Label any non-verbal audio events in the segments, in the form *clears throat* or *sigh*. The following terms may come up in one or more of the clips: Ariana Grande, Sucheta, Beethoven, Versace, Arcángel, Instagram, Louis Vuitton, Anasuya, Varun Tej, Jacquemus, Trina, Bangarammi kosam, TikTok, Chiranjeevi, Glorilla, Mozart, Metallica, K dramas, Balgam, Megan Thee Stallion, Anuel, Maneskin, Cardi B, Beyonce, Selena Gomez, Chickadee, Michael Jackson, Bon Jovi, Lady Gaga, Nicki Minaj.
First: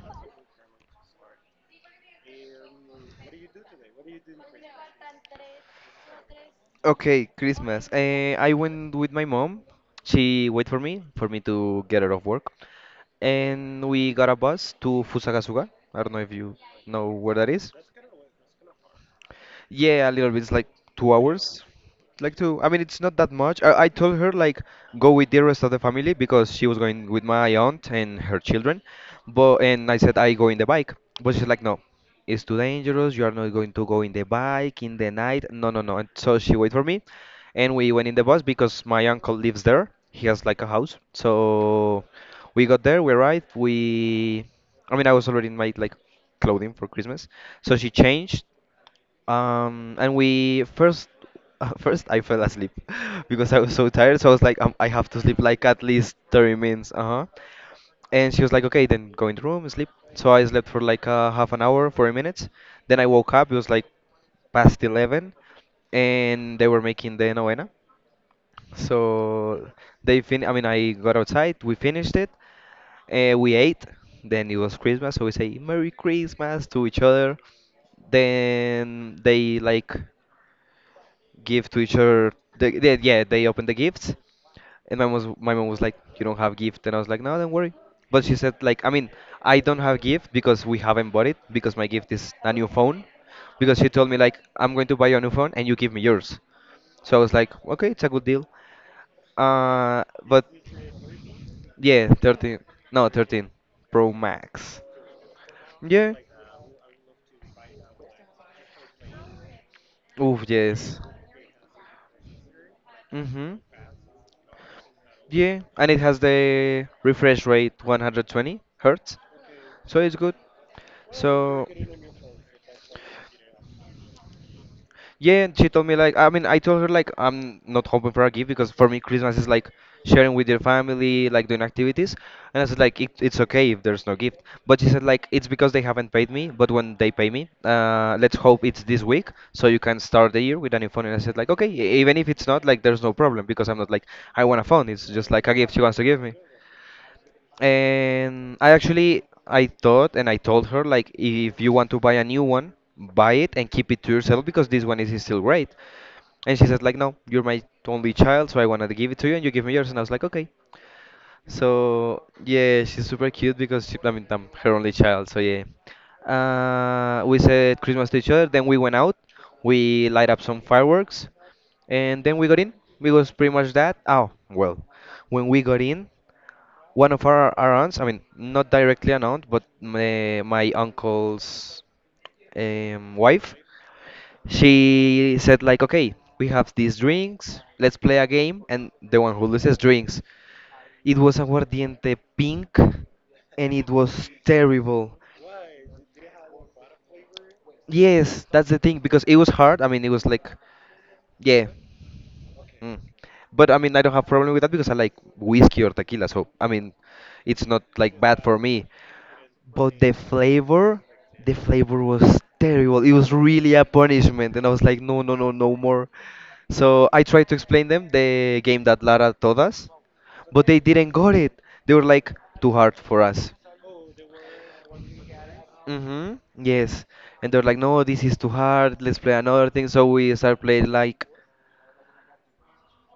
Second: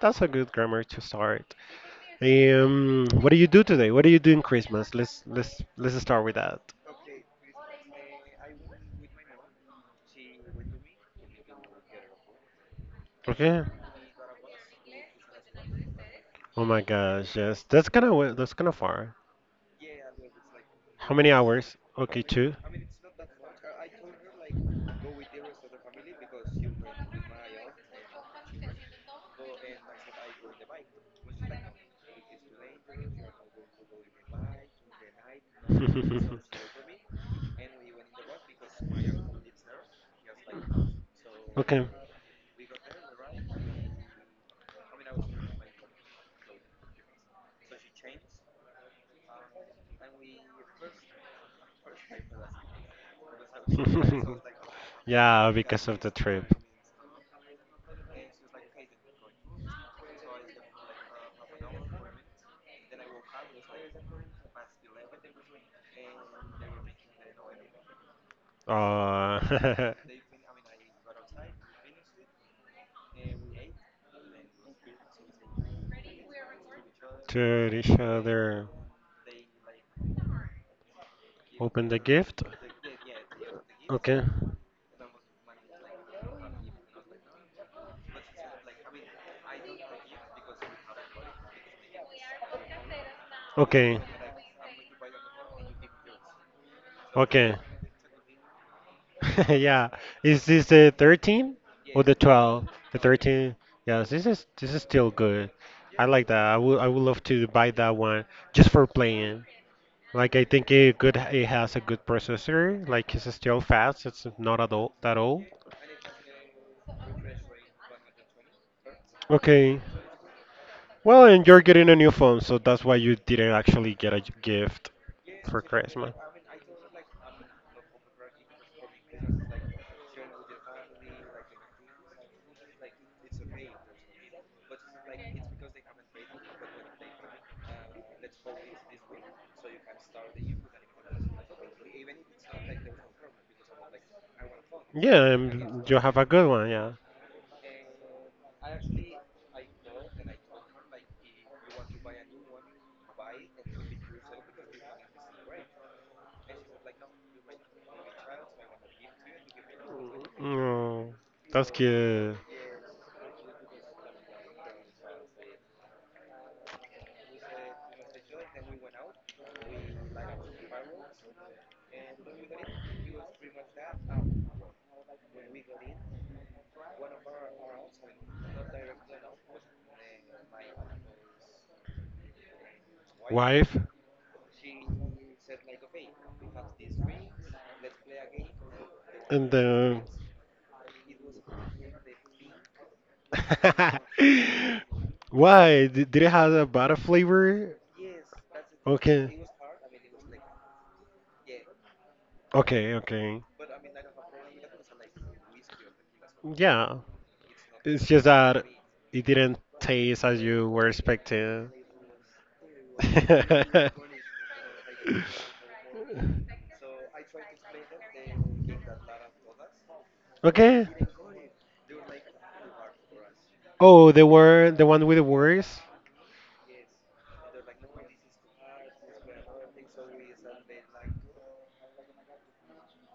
that's a good grammar to start. What do you do today? What do you do in Christmas? Let's start with that. Okay, Christmas. I went with my mom. She wait for me to get out of work, Okay. and we got a bus to Fusagasuga. I don't know if you Oh my know where gosh, that yes. is. That's kind of far. Yeah, a little bit. It's like How two many hours hours? Okay, like two. to. I mean, it's not that much. I told her like *laughs* go with the rest of the family because she was going with my aunt and her children, but and I said I go in the bike, but she's like no, it's too dangerous. You are not going to go in the bike in the night. No, no, no. And so she waited for *laughs* me, and we went in the bus because my uncle lives there. He has like a house, so we got there. We arrived. We, I mean, I was already in my like clothing for Christmas, so she changed and we first, *laughs* first I fell asleep *laughs* because I was so tired. So I *laughs* was like, I have to sleep yeah, like at that least 30 minutes. Uh-huh. And she was like, okay, then go in the room, sleep. So I slept for like half an hour, 40 minutes. Then I woke up. It was like past 11, and they were making the novena. So Uh, *laughs* they fin. I mean, I got outside. We finished it. We ate. Then it was Christmas, so we say Merry Christmas to each other. to each other. Then they like give to Open each the other. gift. Yeah, they open the gifts. Okay. And my mom was like, "You don't have gift," and I was like, "No, don't worry." But she said like, "I mean, I don't have gift because we haven't bought it because my gift is a new phone." Because she Okay. told me like, "I'm going to buy you a new phone and you give me yours." So I was like, Okay. "Okay, it's a good deal." *laughs* Yeah. Uh, Is but this the 13 or yeah, the 13. 12? The No, 13 13. Yes, Pro this is this Max. is still good. I Yeah. like that. I would love to buy that one just for playing. Like Oof, I think it yes. good it has a good processor. Like it's Mhm. still fast. It's not at all that old. Yeah, and it has the refresh rate 120 hertz, Okay. so it's good. Well, and you're So getting a new phone, so that's why you didn't actually get a gift yeah, and for she told me Christmas. like I told her like I'm not hoping for a gift because for me Christmas is like sharing with your family, like doing activities. And I said like it's okay if there's no gift. But she said like it's because they haven't paid me, but when they pay me, let's hope it's this week so you can start the year with a new phone. And I said like okay, e- even if it's not like there's no problem because I'm not like I want a phone. It's Yeah, just like a gift she and wants you to have give a me. good one, yeah. And I thought and I told her like if you want to buy a new one, buy it and keep it to yourself because this one is still great. And she says, like, no, you're my only child, so I wanted to give it to you, and you give me yours. And I was like, okay. Mm, that's So good. yeah, she's super cute because she, I mean, I'm her only child. So yeah, we said Christmas to each other. Then we went out, we light up some fireworks, and then we got in. It was pretty much that. Oh well, when we got in, one of our aunts, I mean, not directly an aunt, but my uncle's wife, Wife? she said like okay we have these drinks, let's play a game and the one who And loses then, drinks. It was aguardiente pink and it was terrible. *laughs* Did it have a butter flavor? Yes, that's the thing because it Okay. was hard. I mean, it was like yeah. Okay. Mm. Okay. But I mean, I don't have problem with that because I like whiskey or tequila, so I mean Yeah. it's not It's like just bad for that me, it didn't but the taste as you were flavor, the expecting. flavor was terrible. It was *laughs* really a punishment and I was like no, no, no, no more. So I tried to explain them the game that Lara taught us, but they Okay. didn't got it. They were like, too hard for us. Oh, the word, the one with the words. Mm-hmm. Yes. And they're like, no, this is too hard. Let's play another thing. So we start playing like,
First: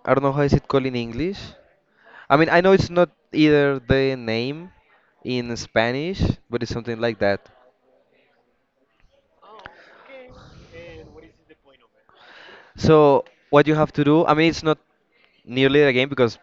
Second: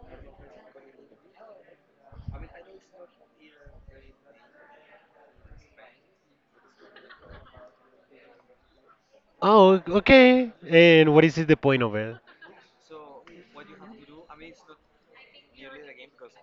I don't know how is it called in English. I mean, I know it's not either the name in Spanish, but it's something like that. Oh, okay. And what is it, the point of it? So what you have to do, I mean, it's not nearly the game because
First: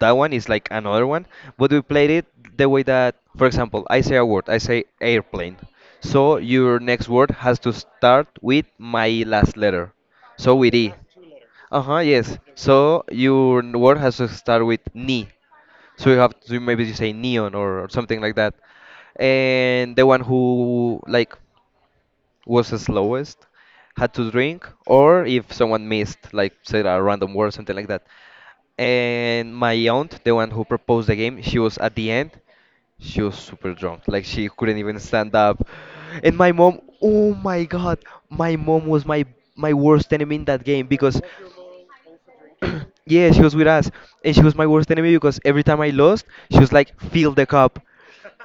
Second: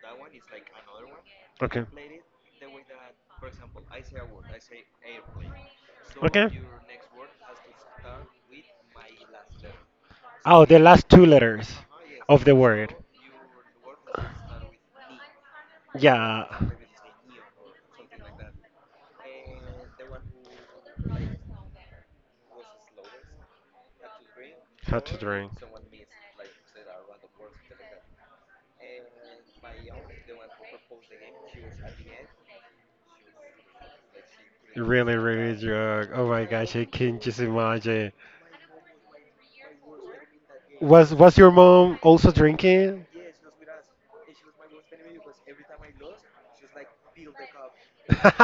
that one is like another one, but we Okay. played it the way that, for example, I say a word, I say airplane. So Okay. your next word has to start with my last letter. So Oh, with the E. last two letters Uh-huh, yes. of the word. So your n- word has to start with ni. So you have Yeah. to maybe you say neon, or something like that. And the one who like was the slowest had to drink, How to or if drink. someone missed like say a random word, something like that. And my aunt, the one who proposed the game, she was at the end. She was super drunk, like she couldn't even Really, stand really up. drunk. Oh And my my gosh, mom, I can oh just my god, imagine. my mom was my my worst enemy in that game because Was your mom also drinking? yeah, she was with us, and she was my worst enemy because every time I lost, she was like, "Fill the cup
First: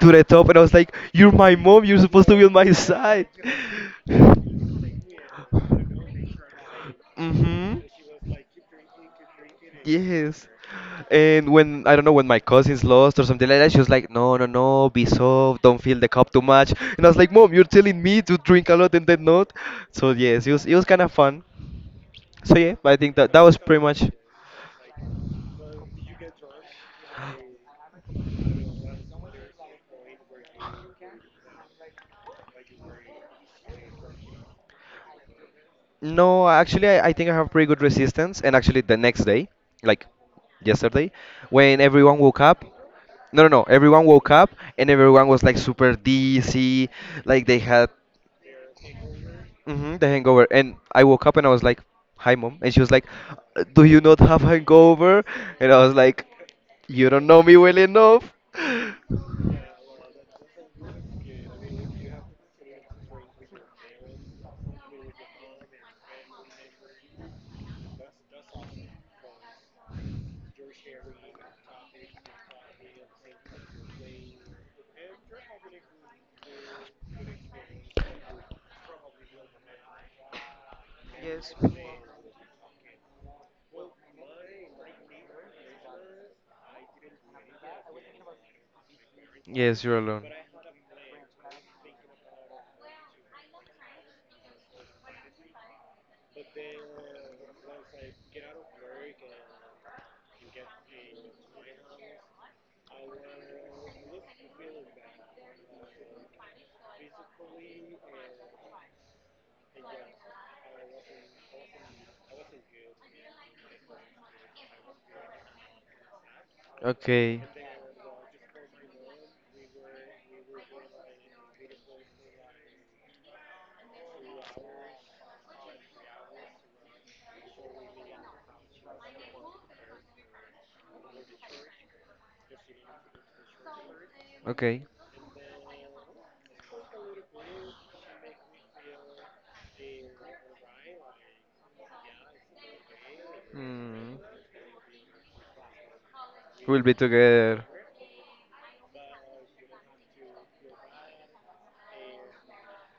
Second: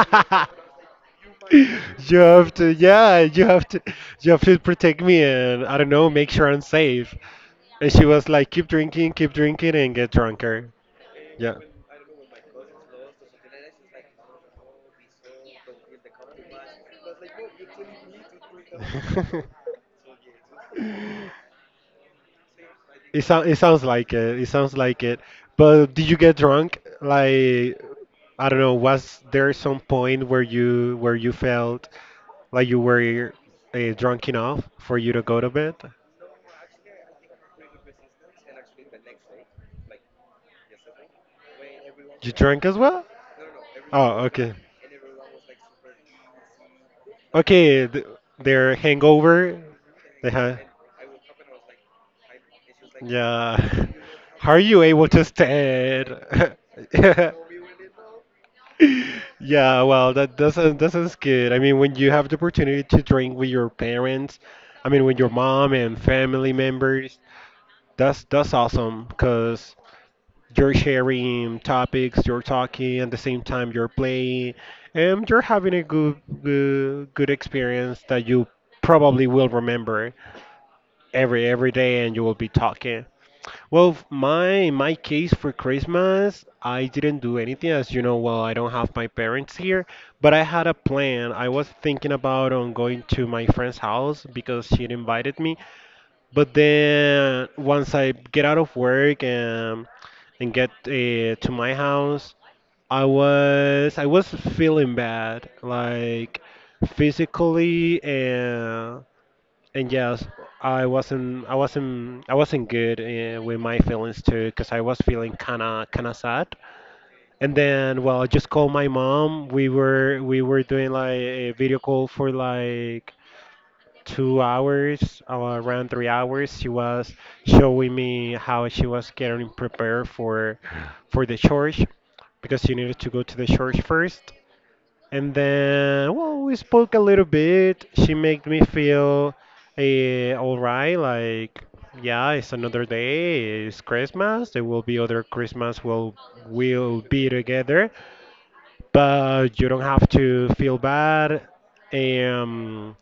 to the top," and I was like, "You're my mom. You're You supposed to be on have my to, yeah, side." you have to protect me and I don't know, make sure I'm safe. Mm-hmm. And she was like, keep drinking, and get Yes. drunker. And Yeah. when I don't know, when my cousins lost or something like that, she was like, "No, no, no, be soft. Don't fill the cup too much." And I was like, "Mom, you're telling me to drink a lot and then not." So yes, it was kind of fun. *laughs* So yeah, I think It that that sounds it was pretty sounds much. like it. It sounds like it. But did you get drunk? Like I don't know. Was there some point where you felt like you were drunk enough for you to go to bed? No, actually, I think I have pretty good resistance. And actually, the next day, like yesterday, when everyone You woke drank up, as well? no, no, no, everyone Oh, woke up okay. and everyone was like super dizzy, like they Okay, had th Their hangover. mhm, the They hangover. had. And I woke up and I was like, "Hi, mom," and she was like, "Do Yeah. you not *laughs* have How are you able to hangover?" And I was stand? like, "You don't *laughs* know me well enough." Yeah, well, that sounds good. I mean, when you have the opportunity to drink with your parents, I mean, with your mom and family members, that's awesome because you're sharing topics, you're talking at the same time you're playing, and you're having a good experience that you probably will remember every Yes. every day, and you will be talking. Well, my case for Christmas, I didn't do anything, as you know. Well, I don't have my parents Yes, here, you're alone. but I had a plan. I was thinking about on going to my friend's house because she invited me. But then once I get out of work and get to my house, I was feeling bad, like physically and yes, I wasn't good with my feelings too, because I was feeling kinda sad. Okay, And then, well, I just called my mom. We were doing like a video call for like 2 hours, around 3 hours. She was showing me how she was getting prepared for the church, because she needed to go to the church first. okay. And then, well, we spoke a little bit. She made me feel all right, like, yeah, it's another day, it's Hmm. Christmas. There will be other Christmas. We'll We'll be we'll be together. together, but you don't have to feel bad. Um,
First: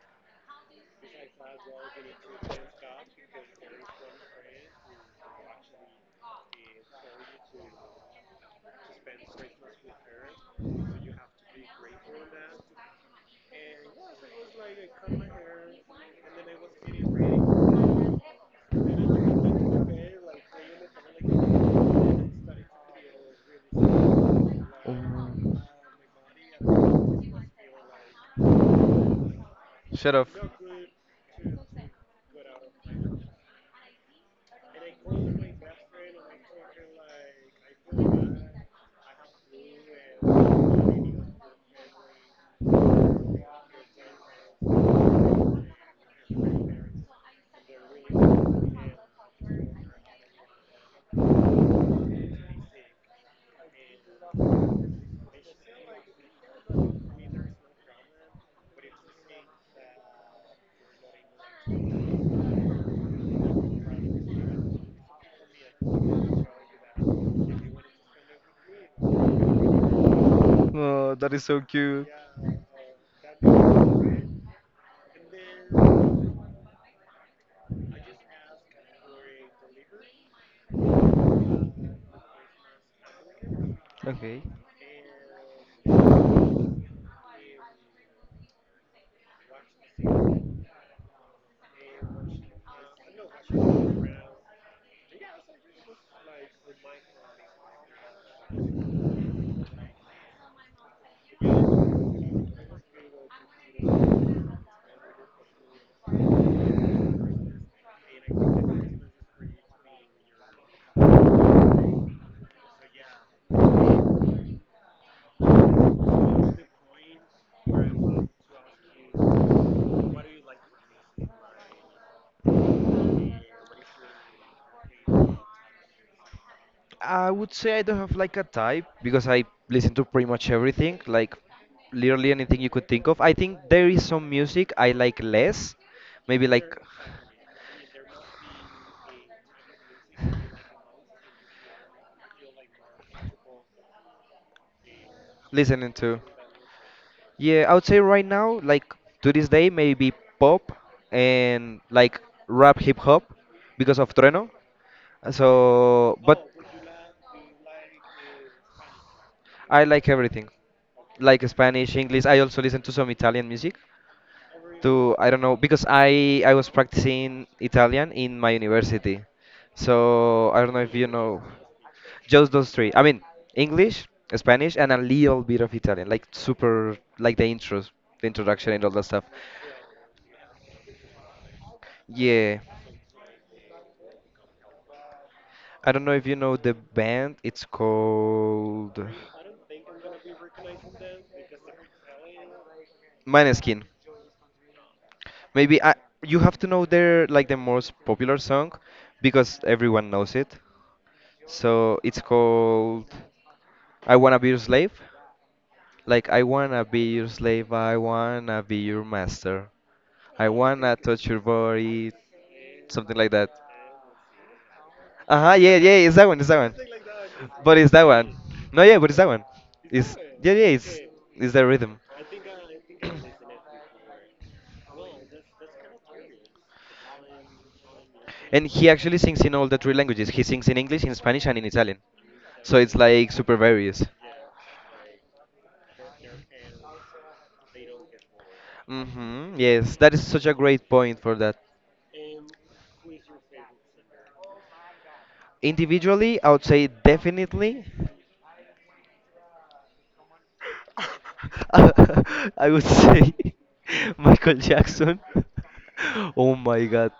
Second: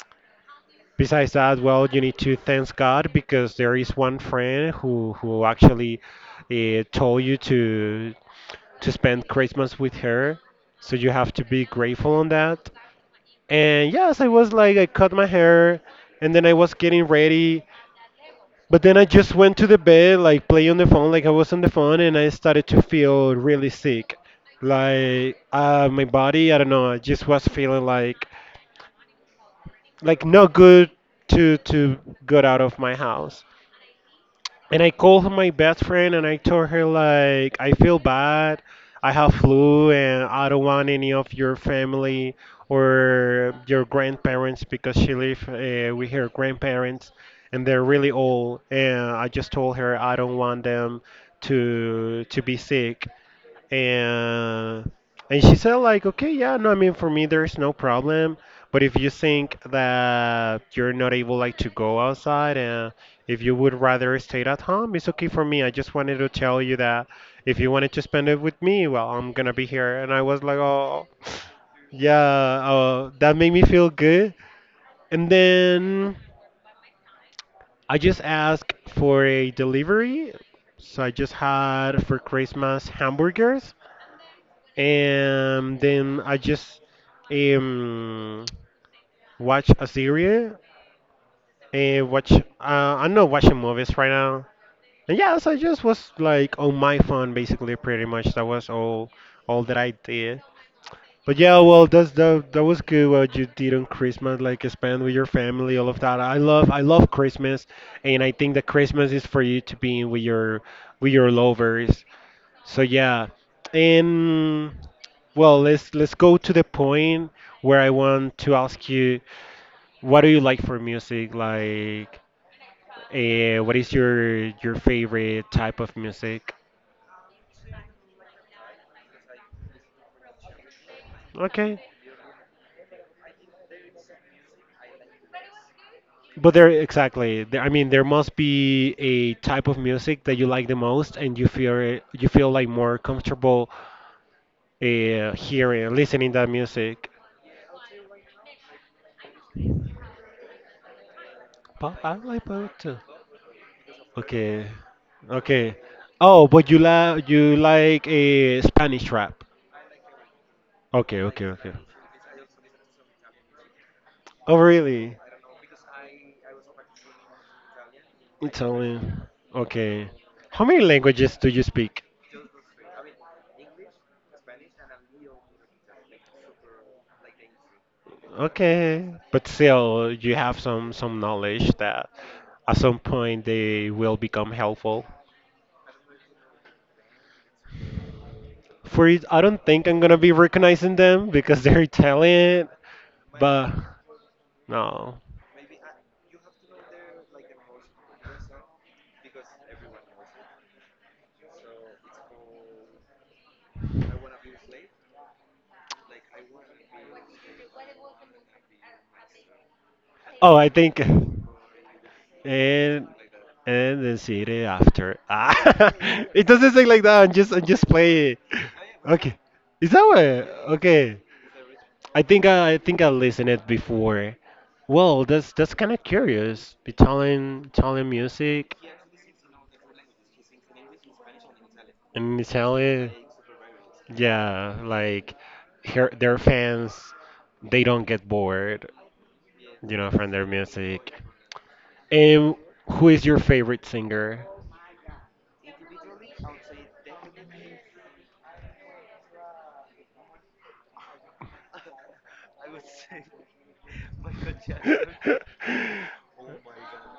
Besides that, well, you need to thank God because there is one friend who actually told you to spend Christmas with her. So you have to be grateful on that. And yes, I was like, I cut my hair and then I was getting ready. But then I just went to the bed, like play on the phone, like I was on the phone, and I Oh. started to feel really sick. Like my body, I don't know, I just was feeling Shut like up. not good to get out of my house. And I called my best friend and I told her like I feel bad. I have flu and I don't want any of your family or your grandparents because she live with her grandparents and they're really old and I just told her I don't want them to be sick and and she said like, okay, yeah, no, I mean for me there's no problem, but if you think that you're not able like to go outside and if you would rather stay at home, it's okay for me. I just wanted to tell you that if you wanted to spend it with me, well, I'm gonna be here. And I was like, oh. Oh, that is so *sniffs* cute. Yeah, that made me feel good. And then I just asked for a delivery, so I just had for Christmas hamburgers. Okay. And then I just um watch a series and watch I'm not watching movies right now. And yeah, so I just was like on my phone basically pretty much. That was all that I did. But yeah, well that was good what you did on Christmas, like spend with your family, all of that. I love Christmas and I think that Christmas is for you to be with your lovers, so yeah, and well, let's go to the point where I want to ask you, what do you like for music? Like, what is your favorite type of music? I would say I don't have like a type because I listen to pretty much everything, like Okay, literally anything you could think of. I think there is some music I like less, maybe but there like exactly. There, I mean, there must be a type of music that you like the most, and you feel like more comfortable listening hearing to. listening that music. Yeah, I would say right now, like to this day, maybe pop and Pop, I like like rap pop hip too. hop because of Trueno. Okay. Okay. So, but Oh, but you like a Spanish rap. I like everything, Okay, like okay, okay. Spanish, English. I also listen to some Italian music. Oh, To really? I don't know because I was practicing Italian in my university. Italian. Okay. So I How don't know many if you languages know do you speak? just those three. I mean, English, Spanish, and a little bit of Italian, like super, like the intros, the introduction, and all that Okay, stuff. but still, you have some knowledge that Yeah. at some point they will become helpful. I don't know if you know the band. It's called For it, I don't think I'm gonna be recognizing them because they're Italian, but Maneskin. no. Maybe I, you have to know their like the most popular song because everyone knows it. So it's called "I Wanna Be Your Slave". Like I wanna be your slave, I wanna be your master. I Oh, I wanna think. touch your body, and something like that. and then see it after. Uh huh. Ah, Yeah, *laughs* yeah. It's that one. it It's that doesn't one. say like that. I'm But just it's that one. playing. No, yeah. But it's that Okay, one. is that It's what? yeah, yeah. It's Okay, it's the rhythm. I think I listened it before. Well, that's kind of curious. Italian And music he actually sings in all the three languages. He sings in English, in Spanish, and in Italian. in So it's Italy. like super various. Yeah, like her, their fans, they don't get bored, Mm-hmm. Yes, you know, that is from such their a great music. point for that. And who is your favorite singer? Individually, I would say definitely *laughs* I would say *laughs* Michael Jackson. *laughs* *laughs* Oh my god.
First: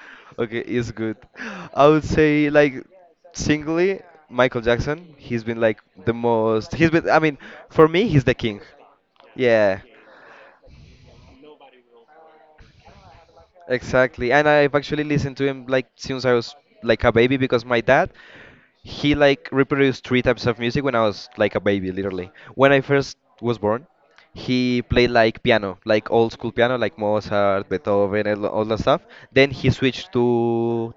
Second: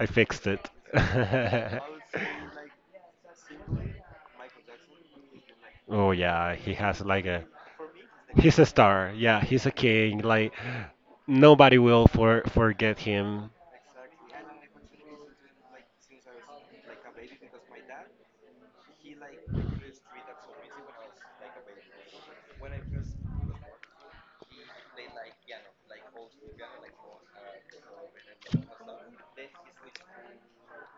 I fixed Okay, it. it's good. *laughs* I would say like singly, Michael Jackson. He's been like Oh the yeah, most. he He's has been. I like mean, a for me, he's the he's king. a star. Yeah, he's a Yeah, king. Like nobody will forget him. exactly. And I've actually listened to him like since I was like a baby because my dad, he like reproduced three types of music when I was like a baby, literally. When I first was born, he played like piano, like old school piano, like Mozart, Beethoven, and all that stuff. Then he switched to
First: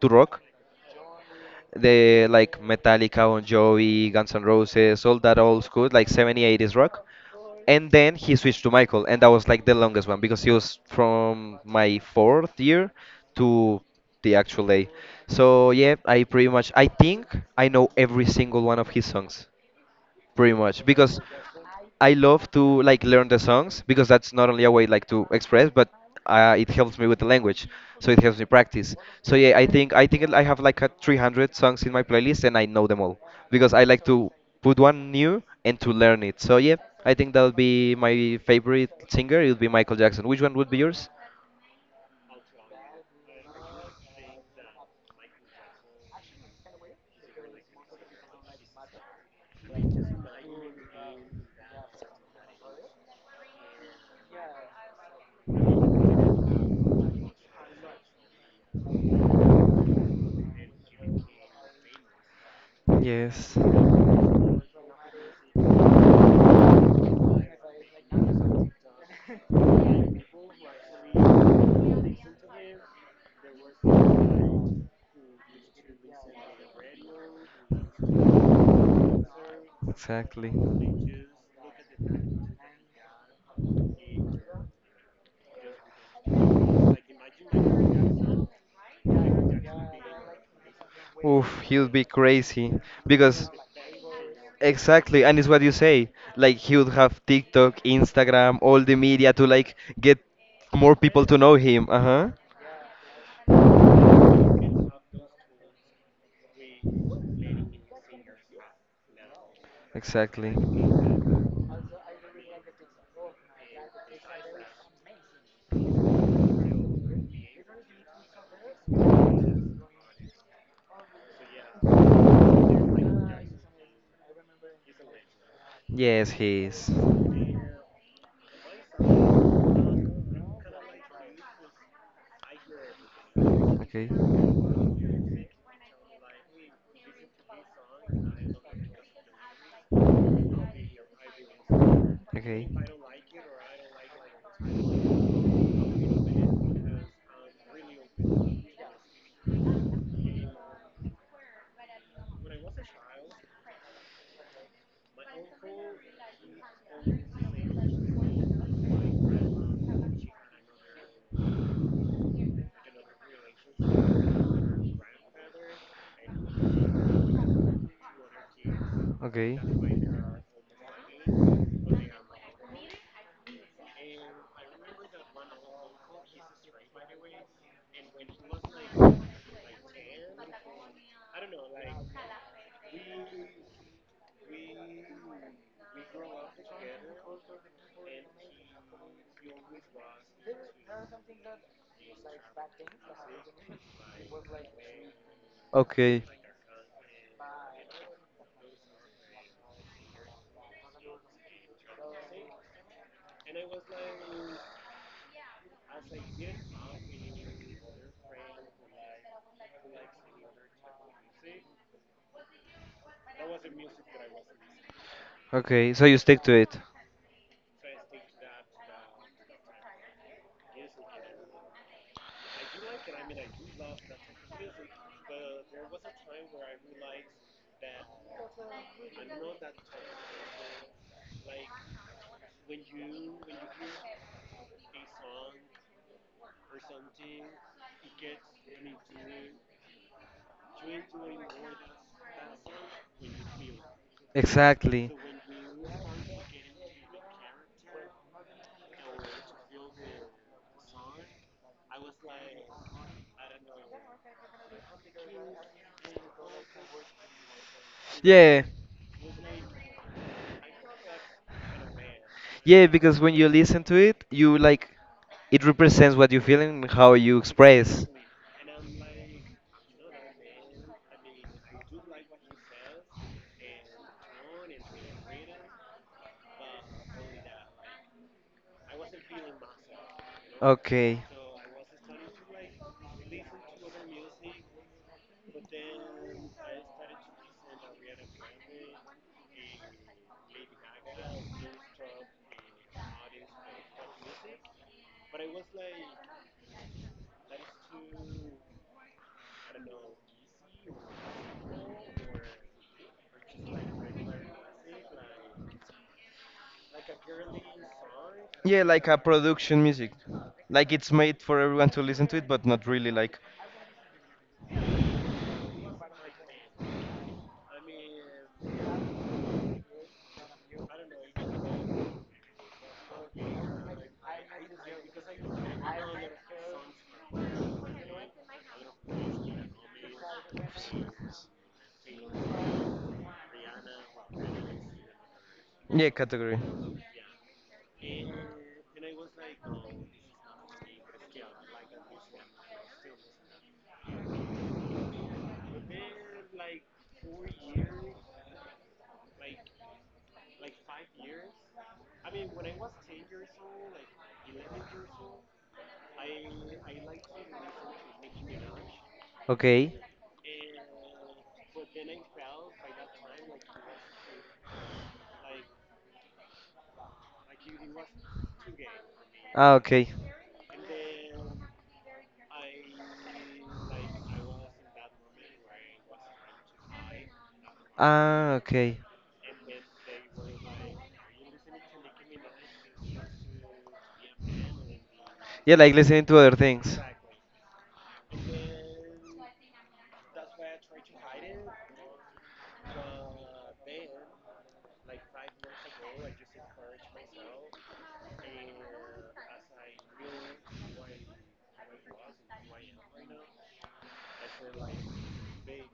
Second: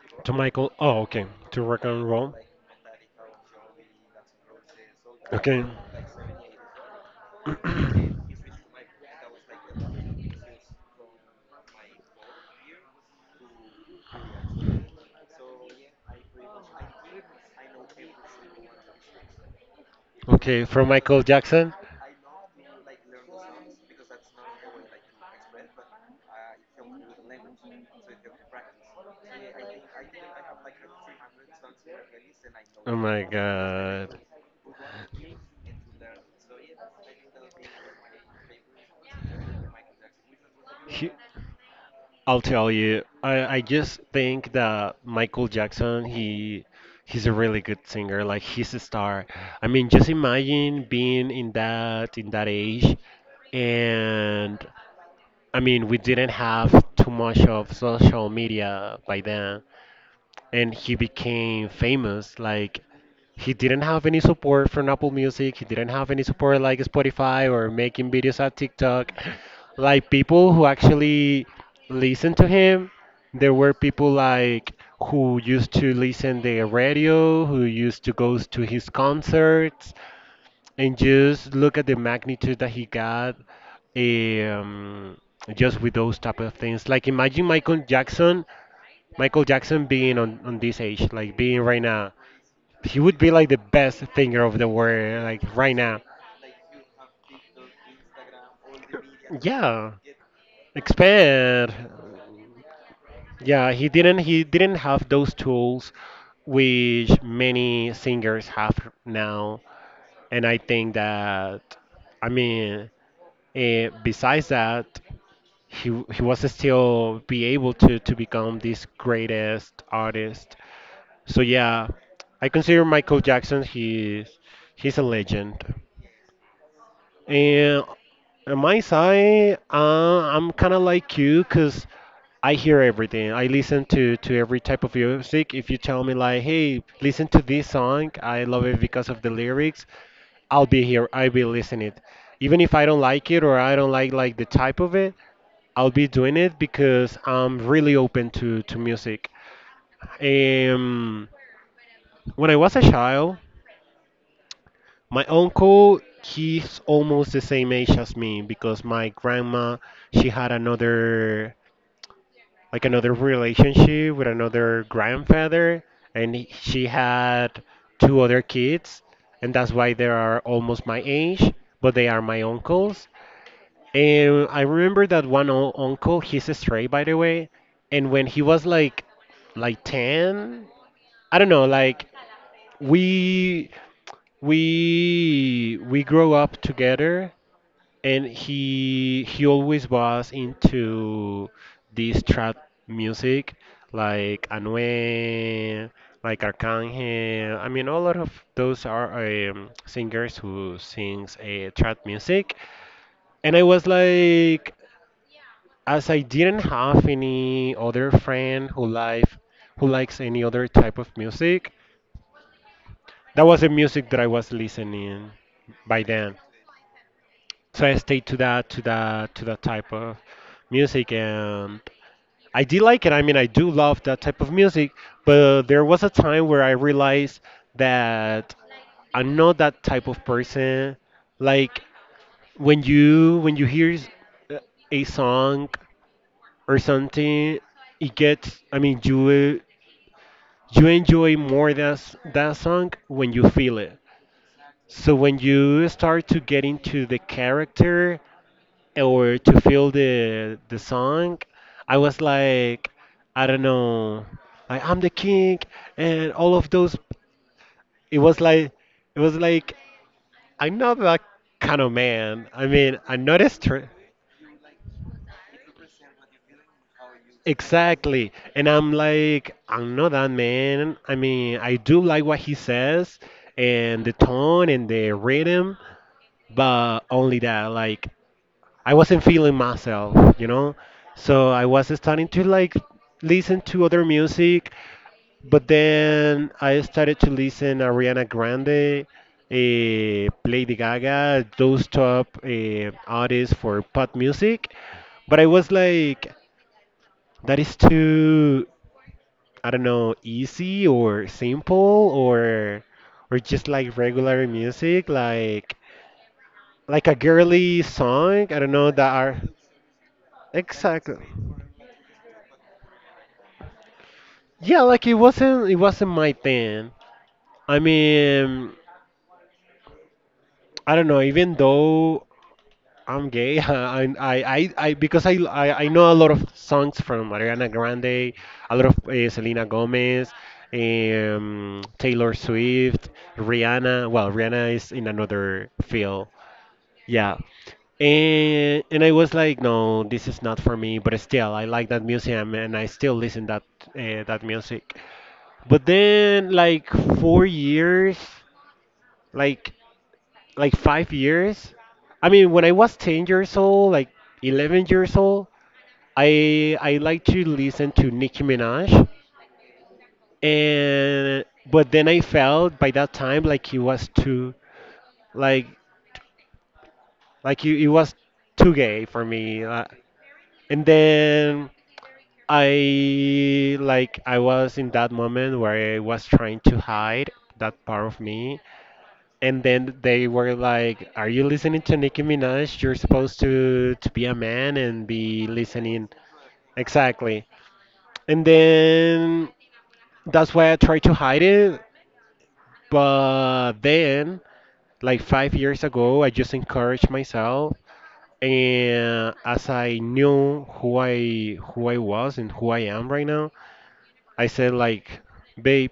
to To rock, Michael. Oh, okay. To rock and the roll. like Metallica, Bon Jovi, Guns N' Roses, all that old Okay. school, like 70s, 80s rock. And then he switched to Michael, and that was like the longest one because he was from my fourth year to the actual day. So yeah, I pretty much I think I know every single one of his songs *clears throat* pretty Okay, much from because Michael Jackson. I love to like learn the songs because that's not only a way like to express, but it helps me with the language, so it helps me practice. So yeah, I think I have like a 300 songs in my playlist, and I know Oh them all my because I like god. to put one new and to learn it. So yeah, I think that would be my favorite singer. It would be Michael Jackson. Which one would be yours? He- I'll tell you, I just think that Michael Jackson, he's a really good singer. Like he's a star. I mean, just imagine being in that age, and I mean, we didn't have too much of social media by then and he became famous. Like he Yes. didn't have any support from Apple Music. He didn't have any support like Spotify or making videos at TikTok. Like people who actually listened to him, there were people like who used to listen the radio, who used to go to his concerts, Exactly. and just look at the magnitude that he got um, just with those type of things. Like imagine Michael Jackson being on this age, like being Oof, he right would be now, crazy he would be like because the best singer of the world, exactly, and like it's what you right now. say. Like he would have TikTok, Instagram, all the media to like Yeah, get more people to know expand. him. Uh huh. Yeah, he didn't have those tools which many singers have now, and Exactly. I think that I mean, besides that, he was still be able to become this greatest artist. So yeah, I consider Michael Jackson. He's a legend. Yes, he is. And on my side, I'm kind of like you, cause I hear everything. I listen Okay. to every type of music. If you tell me like, hey, listen to this song, I love it because of the lyrics. I'll be here. I'll be listening it, even Okay. if I don't like it or I don't like the type of it, I'll be doing it because I'm really open to music. Um, when I was a child. My uncle, he's almost the same age as me because my grandma, she had another like another relationship with another grandfather and she had two other kids and Okay. that's why they are almost my age, but they are my uncles. And I remember that one uncle, he's a stray, by the way, and when he was like 10, I don't know, like we we grow up together and he always was into this trap music like Anuel, Okay. like Arcángel. I mean, a lot of those are singers who sings a trap music. And I was like, as I didn't have any other friend who likes any other type of music, that was the music that I was listening Okay. by So you then. stick to it. So I stayed to that type of music, and I did like it. I mean, I do love that type of music, but there was a time where I realized that I'm not that type of person. Like when you hear uh, a song or something, it gets. I mean, you enjoy more that song when you feel it. Exactly. So when you start to get into the character or to feel the song, I was like, I don't know, like I'm the king and all of those. It was Yeah. like, it was like, I'm not that kind of man. I Yeah, mean, because I'm when not you a listen to it, you like it represents what you feel and how you express. Exactly. And I'm like, I'm not that man. I mean, I do like what he says and the tone and the rhythm, but only that. Like, I wasn't feeling myself, you know? Okay. So I was starting to like listen to other music, but then I started to listen Ariana Grande, Lady Gaga, those top artists for pop music. But I was like, that is too, I don't know, easy or simple or or just like regular music, like a girly song. I don't Yeah, know like that a are. production music. Like it's Exactly. made for everyone to listen to it, but not really like Yeah, like it wasn't my thing. I mean, I don't know. Even though I'm gay, *laughs* I because I know a lot of songs from Ariana Grande, a lot of Selena Gomez, Taylor Swift, Rihanna. Well, Rihanna is in another yeah field. category. Yeah. And I was like, no, this is not for me. But still, I like that music, and I still listen that music. But then like 4 years, like like 5 years. I mean, when I was 10 years old, like 11 years old, I like to listen to Nicki Minaj, Okay. and but then I felt by that time like he was too like like it was too gay for me. Ah, okay. And then I like I was in that moment where I was trying to hide that part of Ah, me. okay. And then they were like, "Are you listening to Nicki Minaj? You're supposed to be a man and be Yeah, like listening." listening to other things. Exactly. And then that's why I tried to hide it. But then, like 5 years ago, I just encouraged myself, and as I knew who I was and who I am right now, I said like, babe,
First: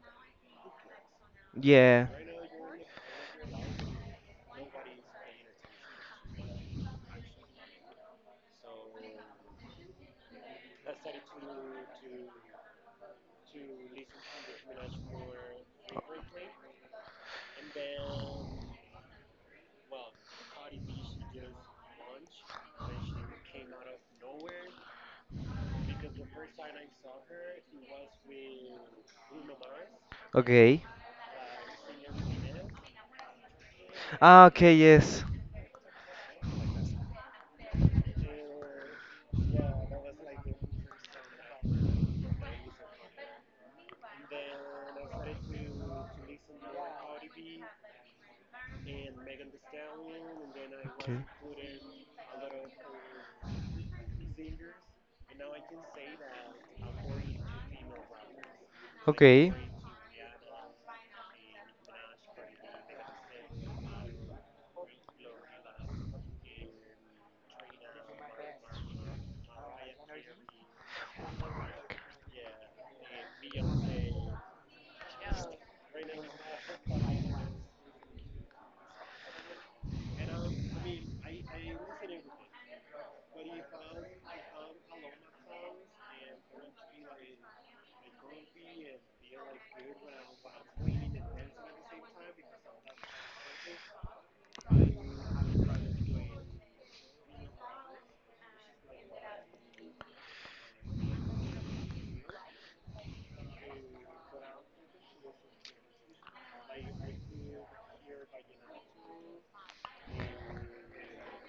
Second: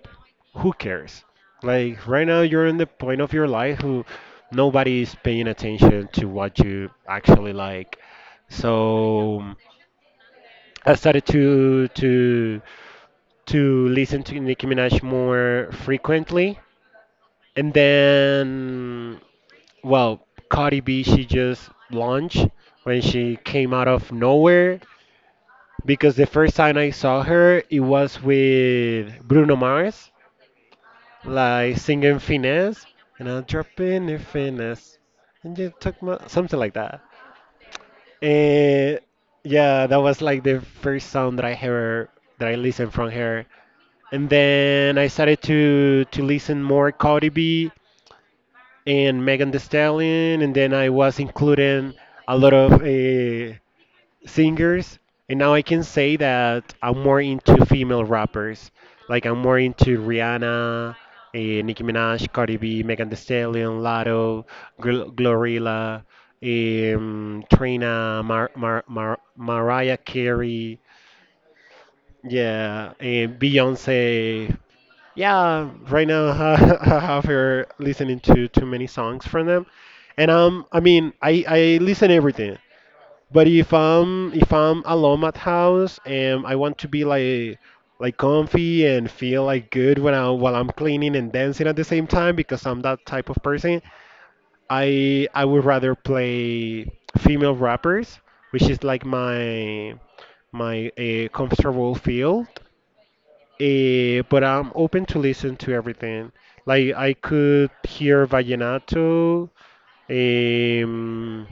who cares? Like Yeah. right now you're in the point of your life who nobody is paying attention to what you actually like. So I started to listen to Nicki Minaj more frequently. And then, well, Cardi B, she just launched when she came out of nowhere because the first time I saw her, it was with Bruno Mars, Okay. like singing Finesse. And I'll drop in your Ah, okay, finesse yes. and you took my something like that. And yeah, that was like the first song that I heard, that I listened from her. And then I started to listen more Cardi B and Megan Thee Stallion, and then I Okay. was including a lot of singers, and now I can say that I'm more into female rappers. Like I'm Okay. more into Rihanna, Nicki Minaj, Cardi B, Megan Thee Stallion, Lotto, Glorilla, Trina, Mariah Carey, yeah, and Beyonce. Yeah, right now *laughs* I have her listening to too many songs from them, and I mean, I listen everything. But if I'm alone at house and I want to be like comfy and feel like good when I while I'm cleaning and dancing at the same time because I'm that type of person, I would rather play female rappers, which is like my comfortable field. But I'm open to listen to everything. Like I could hear vallenato, um,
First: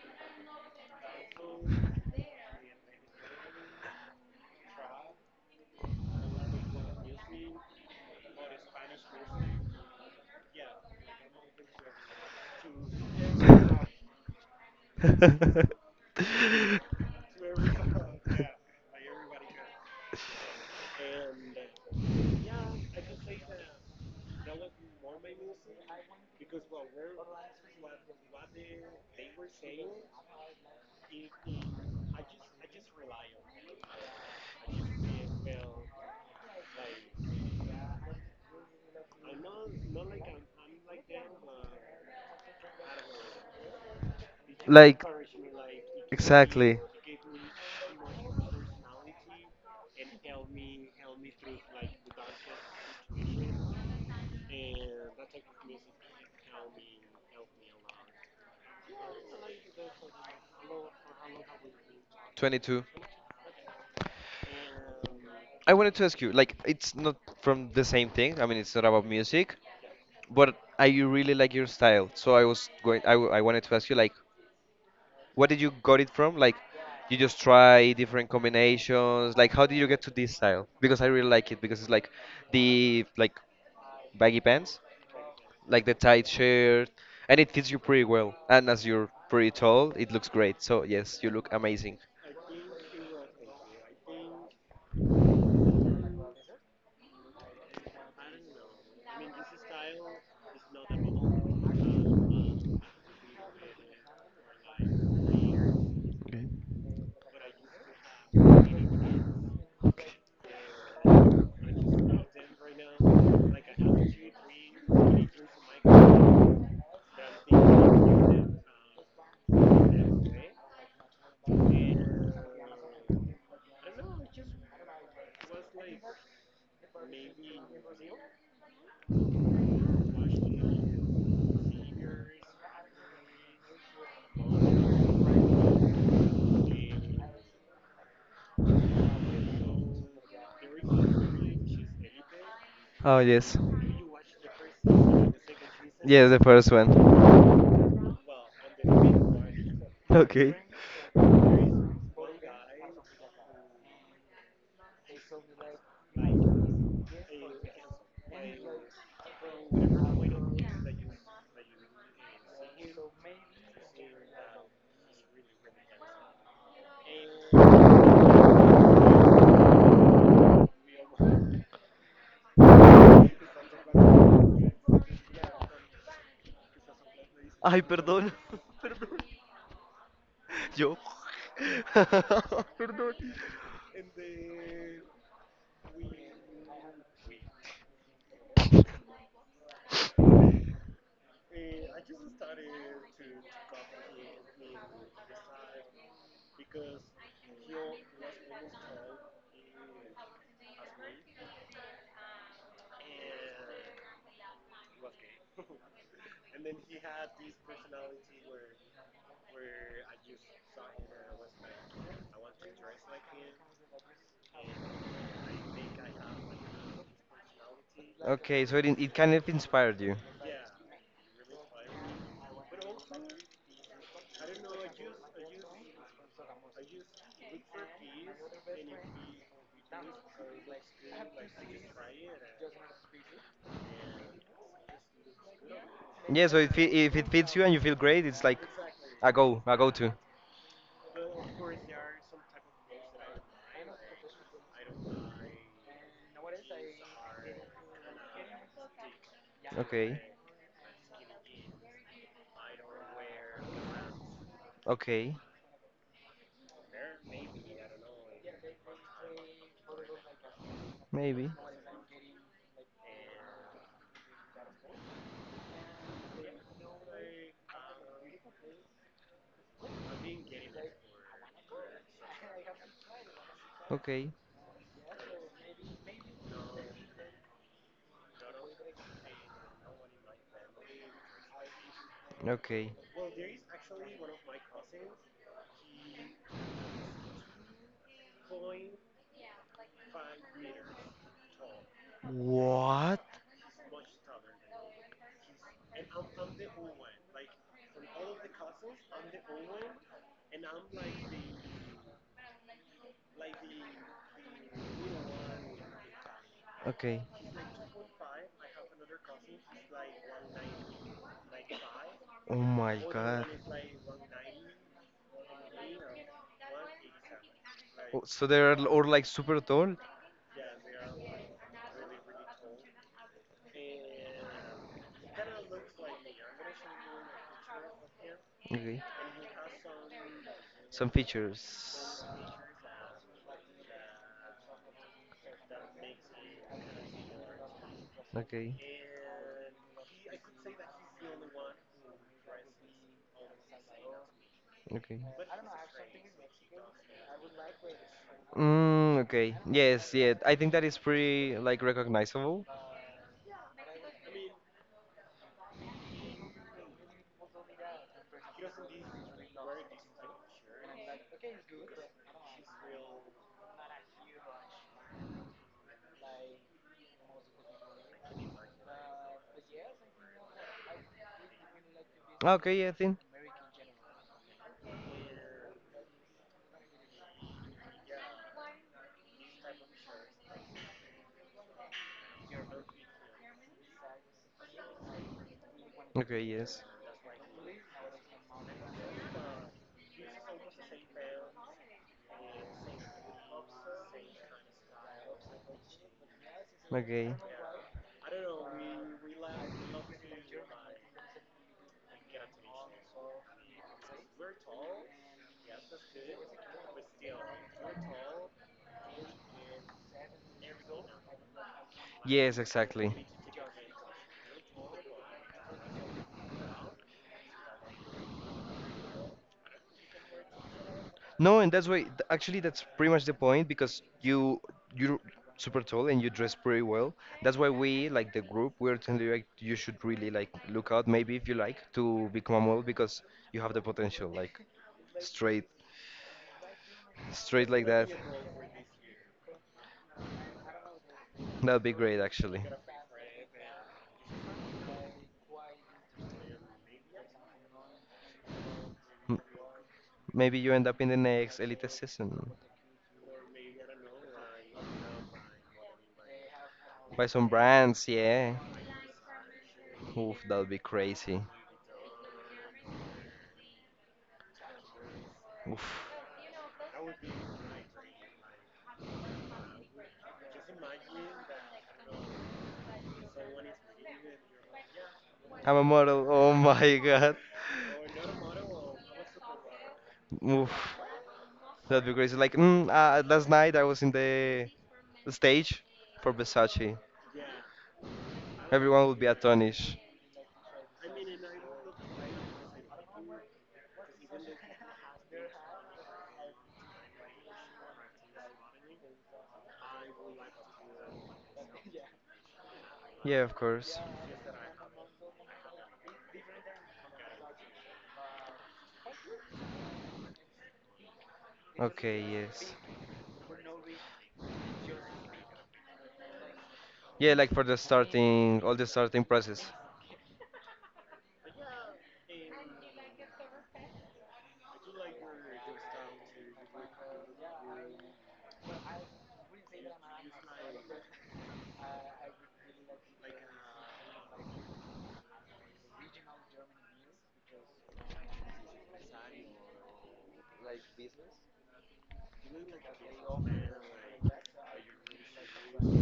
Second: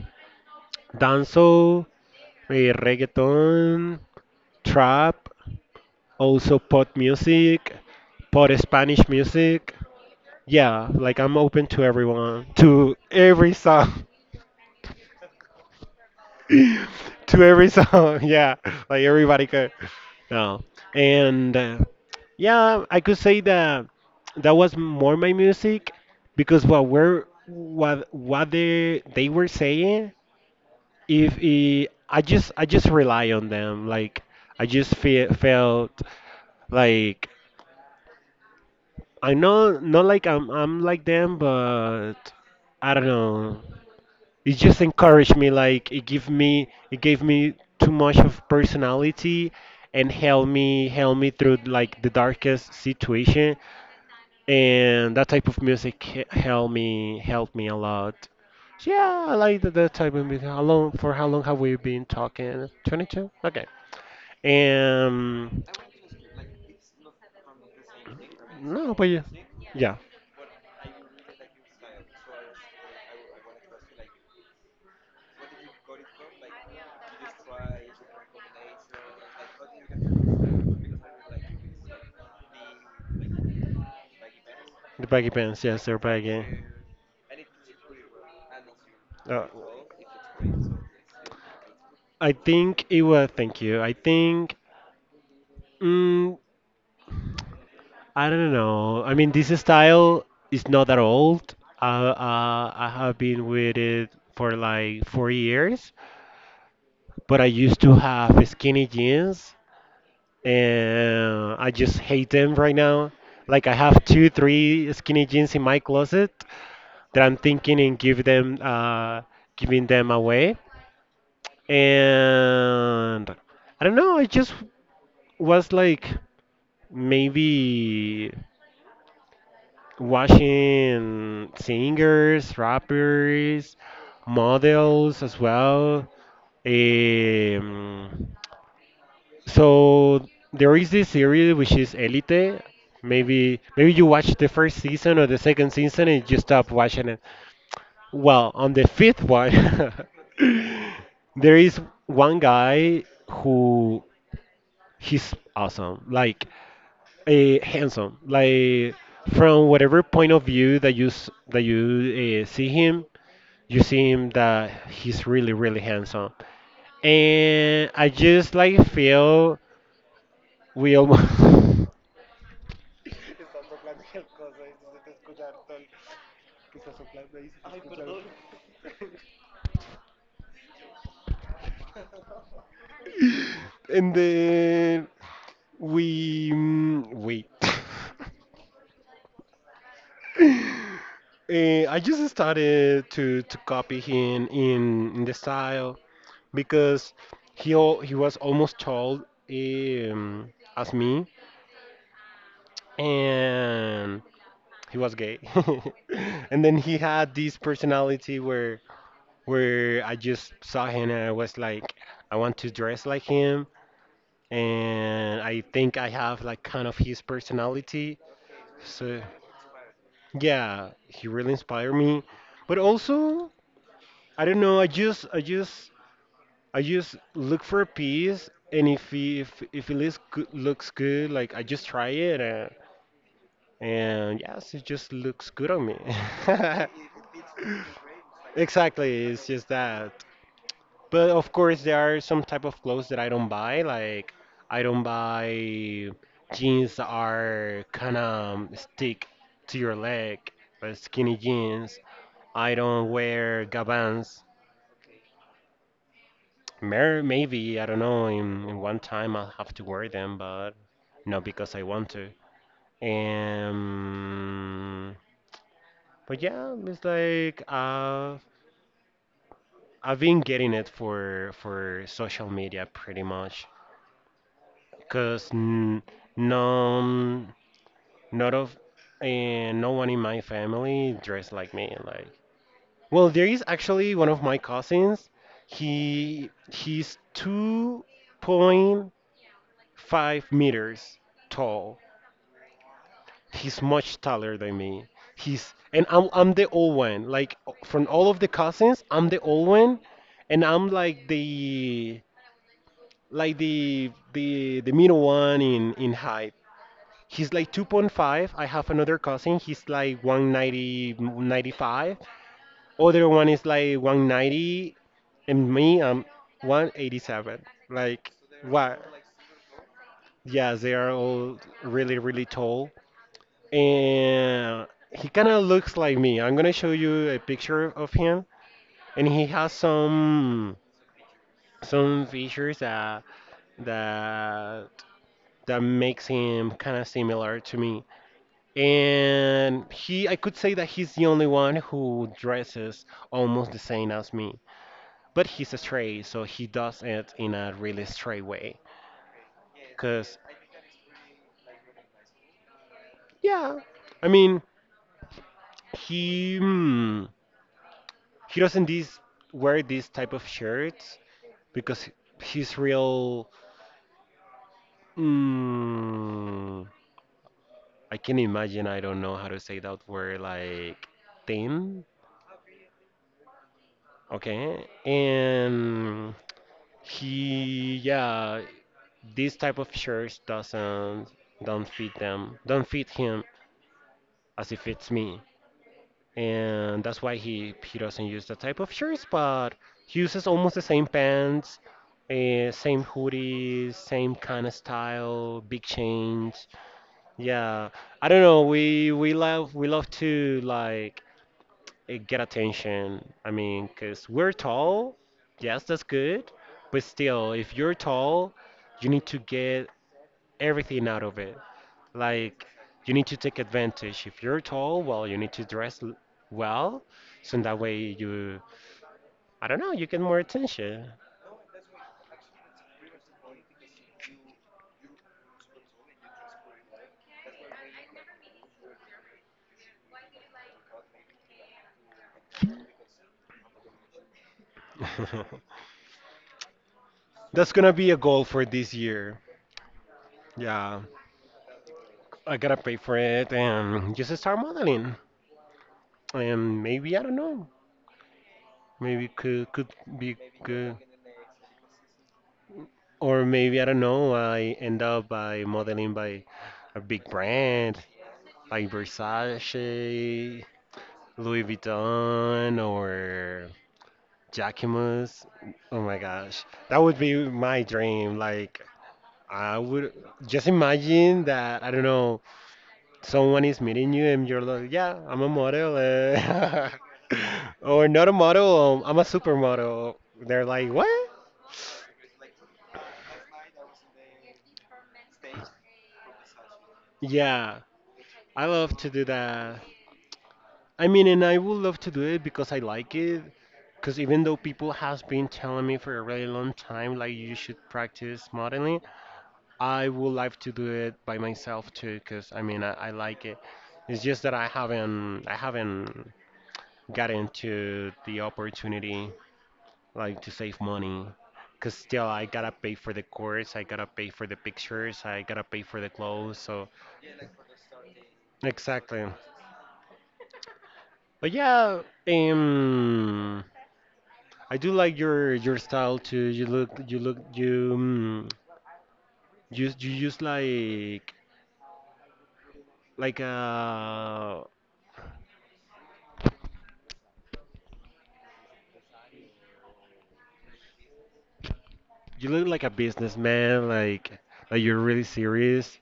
dancehall, reggaeton, trap, also pop music, pop Spanish music. Yeah, like I'm open to everyone, to every song, *laughs* *laughs* to every song. *laughs* Yeah, like everybody could. No, and yeah, I could say that that was more my music because what they were saying, if it, I just rely on them like I just fe felt like, I know, not like I'm like them, but I don't know. It just encouraged me. Like it gave me too much of personality, and helped me through like the darkest situation. And that type of music helped me a lot. So yeah, I like that type of music. How long? For how long have we been talking? 22. 22. Okay. And I wanted to ask you, like, it's not from the same thing. I mean, it's not no, but about yeah, music. yeah. But I really like your style, so I was going. I wanted to ask you, like, what did you got it from? Like, you just try different combinations. Like, how did you get to this style? Because I really like it because it's like the baggy pants, The baggy pants, like yes, the they're tight baggy. shirt, and it fits you pretty well. And as you're Uh, pretty tall, it looks great. So yes, you look amazing. I think it was. Thank you. I think. Mm, I don't know. I mean, this style is not that old. Uh, I have been with it for like 4 years, Okay. but I used to have skinny jeans, and I just hate them right now. Like I have two, three skinny jeans in my closet, that I'm thinking in give them giving them away. And I don't know, I just was like maybe watching singers, rappers, models as well. Um, so there is this series which is Elite. Oh yes, Maybe you watch the first season or the second season yes, and the you first stop watching it. one. Well, on the fifth one, Okay. *laughs* there is one guy who he's awesome, like handsome, like from whatever point of view that you see him, you see him that he's really really handsome, and I just like feel we almost Ay, perdón. *laughs* Perdón. Yo. *laughs* Perdón. *laughs* and then we wait. *laughs* I just started to copy him in the style because he was almost tall as me, and he was gay. *laughs* And then he had this personality where I just saw him and I was like, I want to dress like him, and I think I have like kind of his personality. Okay, so it So kind of inspired you. yeah, he really inspired me. But also, I don't know, I just look for a piece, and if if it looks good, like I just try it, and yes, it just looks good on me. Yeah, so *laughs* if it fits you and you feel great, it's like Exactly, it's just a go to. that. But of course, there are some type of clothes that I don't buy. Like I don't buy jeans that are kind of stick to your Okay, leg, but skinny jeans. I don't wear gabans. okay, Maybe, I don't know, in one time I'll have to wear them, but not maybe. because I want to. Um, but yeah, it's like I've been getting it for social media pretty much, Okay, because n none, not of, and no one in my family dressed like me. Like, okay. well, there is actually one of my cousins. He's 2.5 meters tall. What? He's much taller than me. He's and I'm the old one. Like from all of the cousins, I'm the old one, and I'm like the middle one in height. Okay. He's like 2.5. I have another cousin. He's like 190 95. Oh my Other god. one is like 190, and me I'm 187. Oh, Like so they are what? all like super tall. Yes, they are all really really tall. And he kind of looks like me. I'm gonna show you a picture of him, Okay, and he has some some some features. features that that makes him kind of similar to me. Okay, And he, I could say that he's the only one who dresses almost the same as me, okay. but he's a stray, so he does it in a really stray way. Mm, okay. Yes, Cause yeah. I think that is pretty like recognizable. yeah, I mean he. mm, he doesn't this wear this type of shirts because he's real. Mm, I can imagine. I don't know how to say that word. Like thin. Ah, okay, yeah, I think. Okay. And he yeah, this type of shirts doesn't don't fit them. Don't fit him as it fits me. Okay, yes. And that's why he doesn't use that type of shirts, but he uses almost the same pants, same hoodies, same kind of style, big chains. Okay. Yeah, I don't know. We love to like get attention. I mean, cause we're tall. Yes, that's good, but still, if you're tall, you need to get everything out of it. Yes, Like, you exactly. need to take advantage. If you're tall, well, you need to dress well, so in that way you, I don't know, you get more attention. No, and that's why actually that's pretty much the point because you're super tall and you dress pretty well. That's why we like the group we're telling you like you should really like look out maybe if you like to become a model because you have the potential like straight *laughs* straight That's like gonna be that. a goal for this year. Yeah, That'd be great I actually. gotta pay for it and just start modeling. And maybe I don't know, maybe could be Maybe you end good, up in the next Elite season. or maybe I don't know. I end up by modeling by a big Buy some brand brands, yeah. like Oof, that Versace, would be crazy. Louis Vuitton, or Jacquemus. Oh Oof. my gosh. That would be my dream. Like I would just imagine that I don't know, someone is meeting you and you're like, yeah, I'm a I'm a model model. *laughs* Oh eh. my god. *laughs* Or not a model, I'm a supermodel. They're Oof. like, what? That'd be crazy. Like, last night I was in the stage for Versace. Yeah, I love Everyone to would do be that. astonished. I mean, and I would love to do it because I like it. Because even though people has been telling me for a really long time, like you should practice modeling, I would like to do it by myself too, because I mean I Yeah, like of it. course. It's just that I haven't gotten to the opportunity like to save money. Cause Okay, still I gotta yes. pay for the course, I gotta pay for the pictures, I gotta pay for the clothes. So Yeah, like for the starting, all the starting exactly. process. But yeah, um, I do like your style too. You look, you use like a. You look like a businessman, like you're really serious,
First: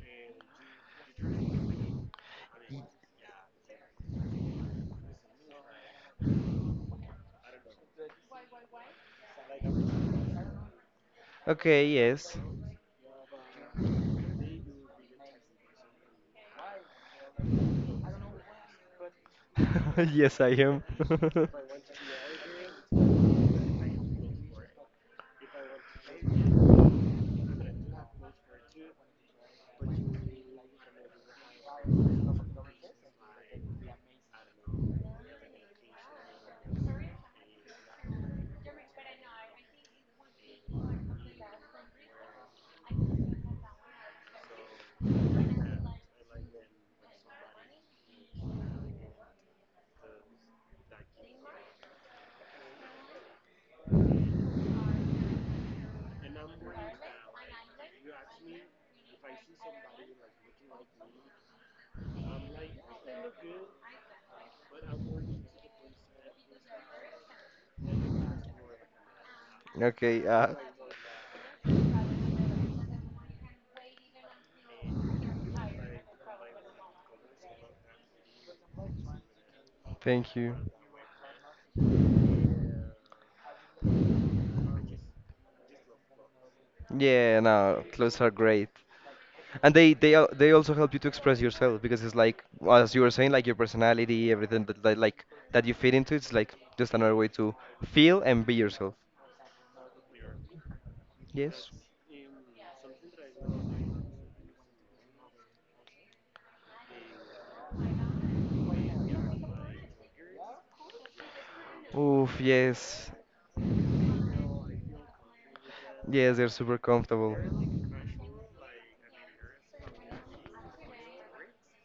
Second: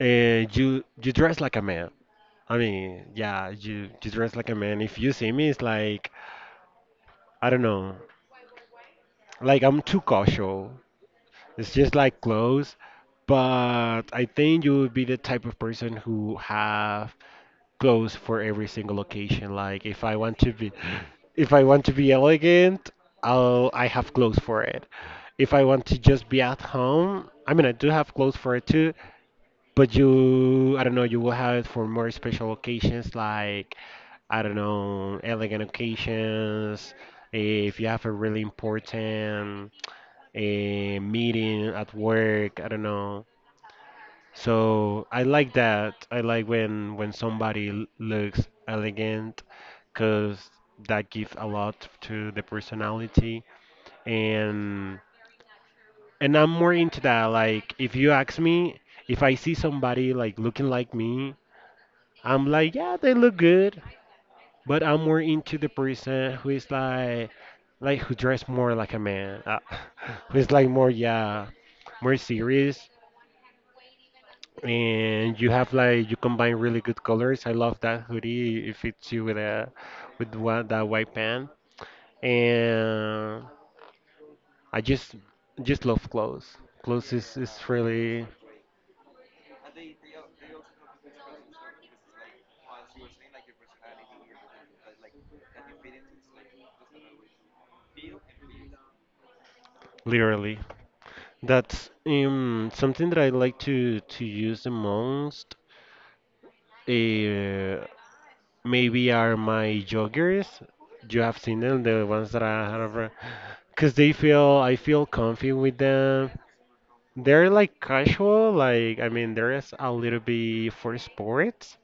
and you dress like a man. I mean, yeah, you dress like a man. If you see me, it's like I don't know, like I'm too cautious. It's Okay, just like yes. clothes, but I think you would be the type of person who have clothes for every single occasion. Like if *laughs* I want Yes, I to be, am. If I want to be elegant, I have clothes for it. If I want to just be at home, I mean, I do have clothes for it too. But you, I don't know, you will have it for more special occasions like, I don't know, elegant occasions. If you have a really important meeting at work, I don't know. So I like that. I like when somebody looks elegant, because that gives a lot to the personality. And and I'm more into that. Like if you ask me, if I see somebody like looking like me, I'm like, yeah, they look good, but I'm more into the person who is like who dress more like a man, *laughs* *laughs* Okay, who is uh. like more, yeah, more serious. And you have like you combine really good colors. I love that hoodie. It fits you with a with Thank you. one, that white pant. And I just love clothes. Clothes Yeah, is no, clothes really are great. And they also help you to express yourself because it's like as you were saying, like your personality, everything that, that you fit into, it's like just another way to feel and be yourself. literally Yes. that's something that I like to use the most. Uh, Maybe are my joggers. You have seen them, the ones Oof, that I yes. have, because they feel I feel comfy with them. Yes, they're super comfortable. They're like casual, like I mean, there is a little bit for sports,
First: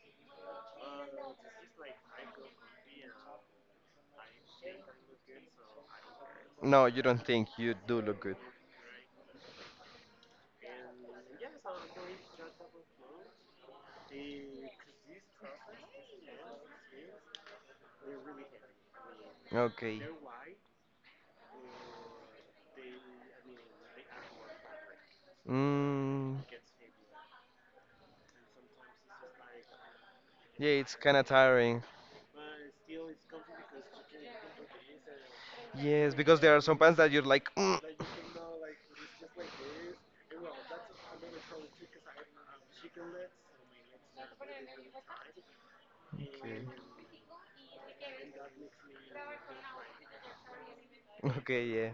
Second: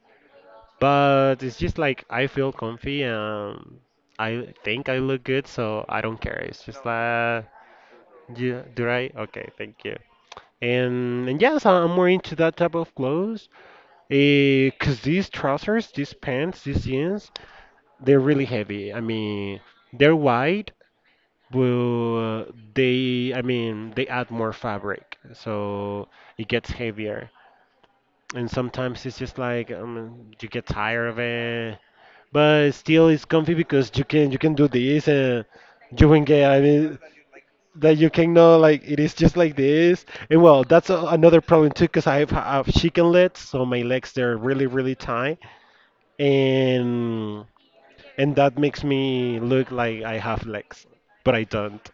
but it's just like I feel comfy and I think I look good, so I don't care. It's just No, you don't like, think you do look good. yeah, do I? Okay, thank you. And yes, I'm more into that type of clothes. 'Cause these trousers, these pants, these jeans, they're really heavy. I mean, Okay. they're wide, but they, I mean, they add more fabric, so Mm, it gets heavier. And sometimes it's just like you get yeah, it's tired kind of of it, tiring. but still it's comfy because you can do this and you Yes, can because get. there are I some pants mean, that you're like, "Mm." that you can know like it is just like this. And well, that's another problem too, because I have chicken legs, so my legs they're really really tight Okay, and. And that makes me look like I have legs, but I okay, don't. yeah,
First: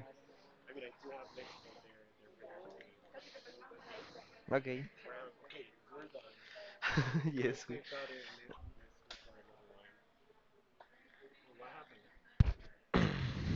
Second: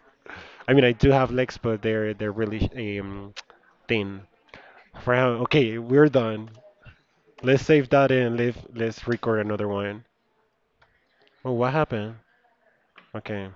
I mean, I do have legs, but they're really um, thin. okay, Fran, okay, we're done. *laughs* Let's yes. We- save that and let's record another one. Oh, what happened? Okay.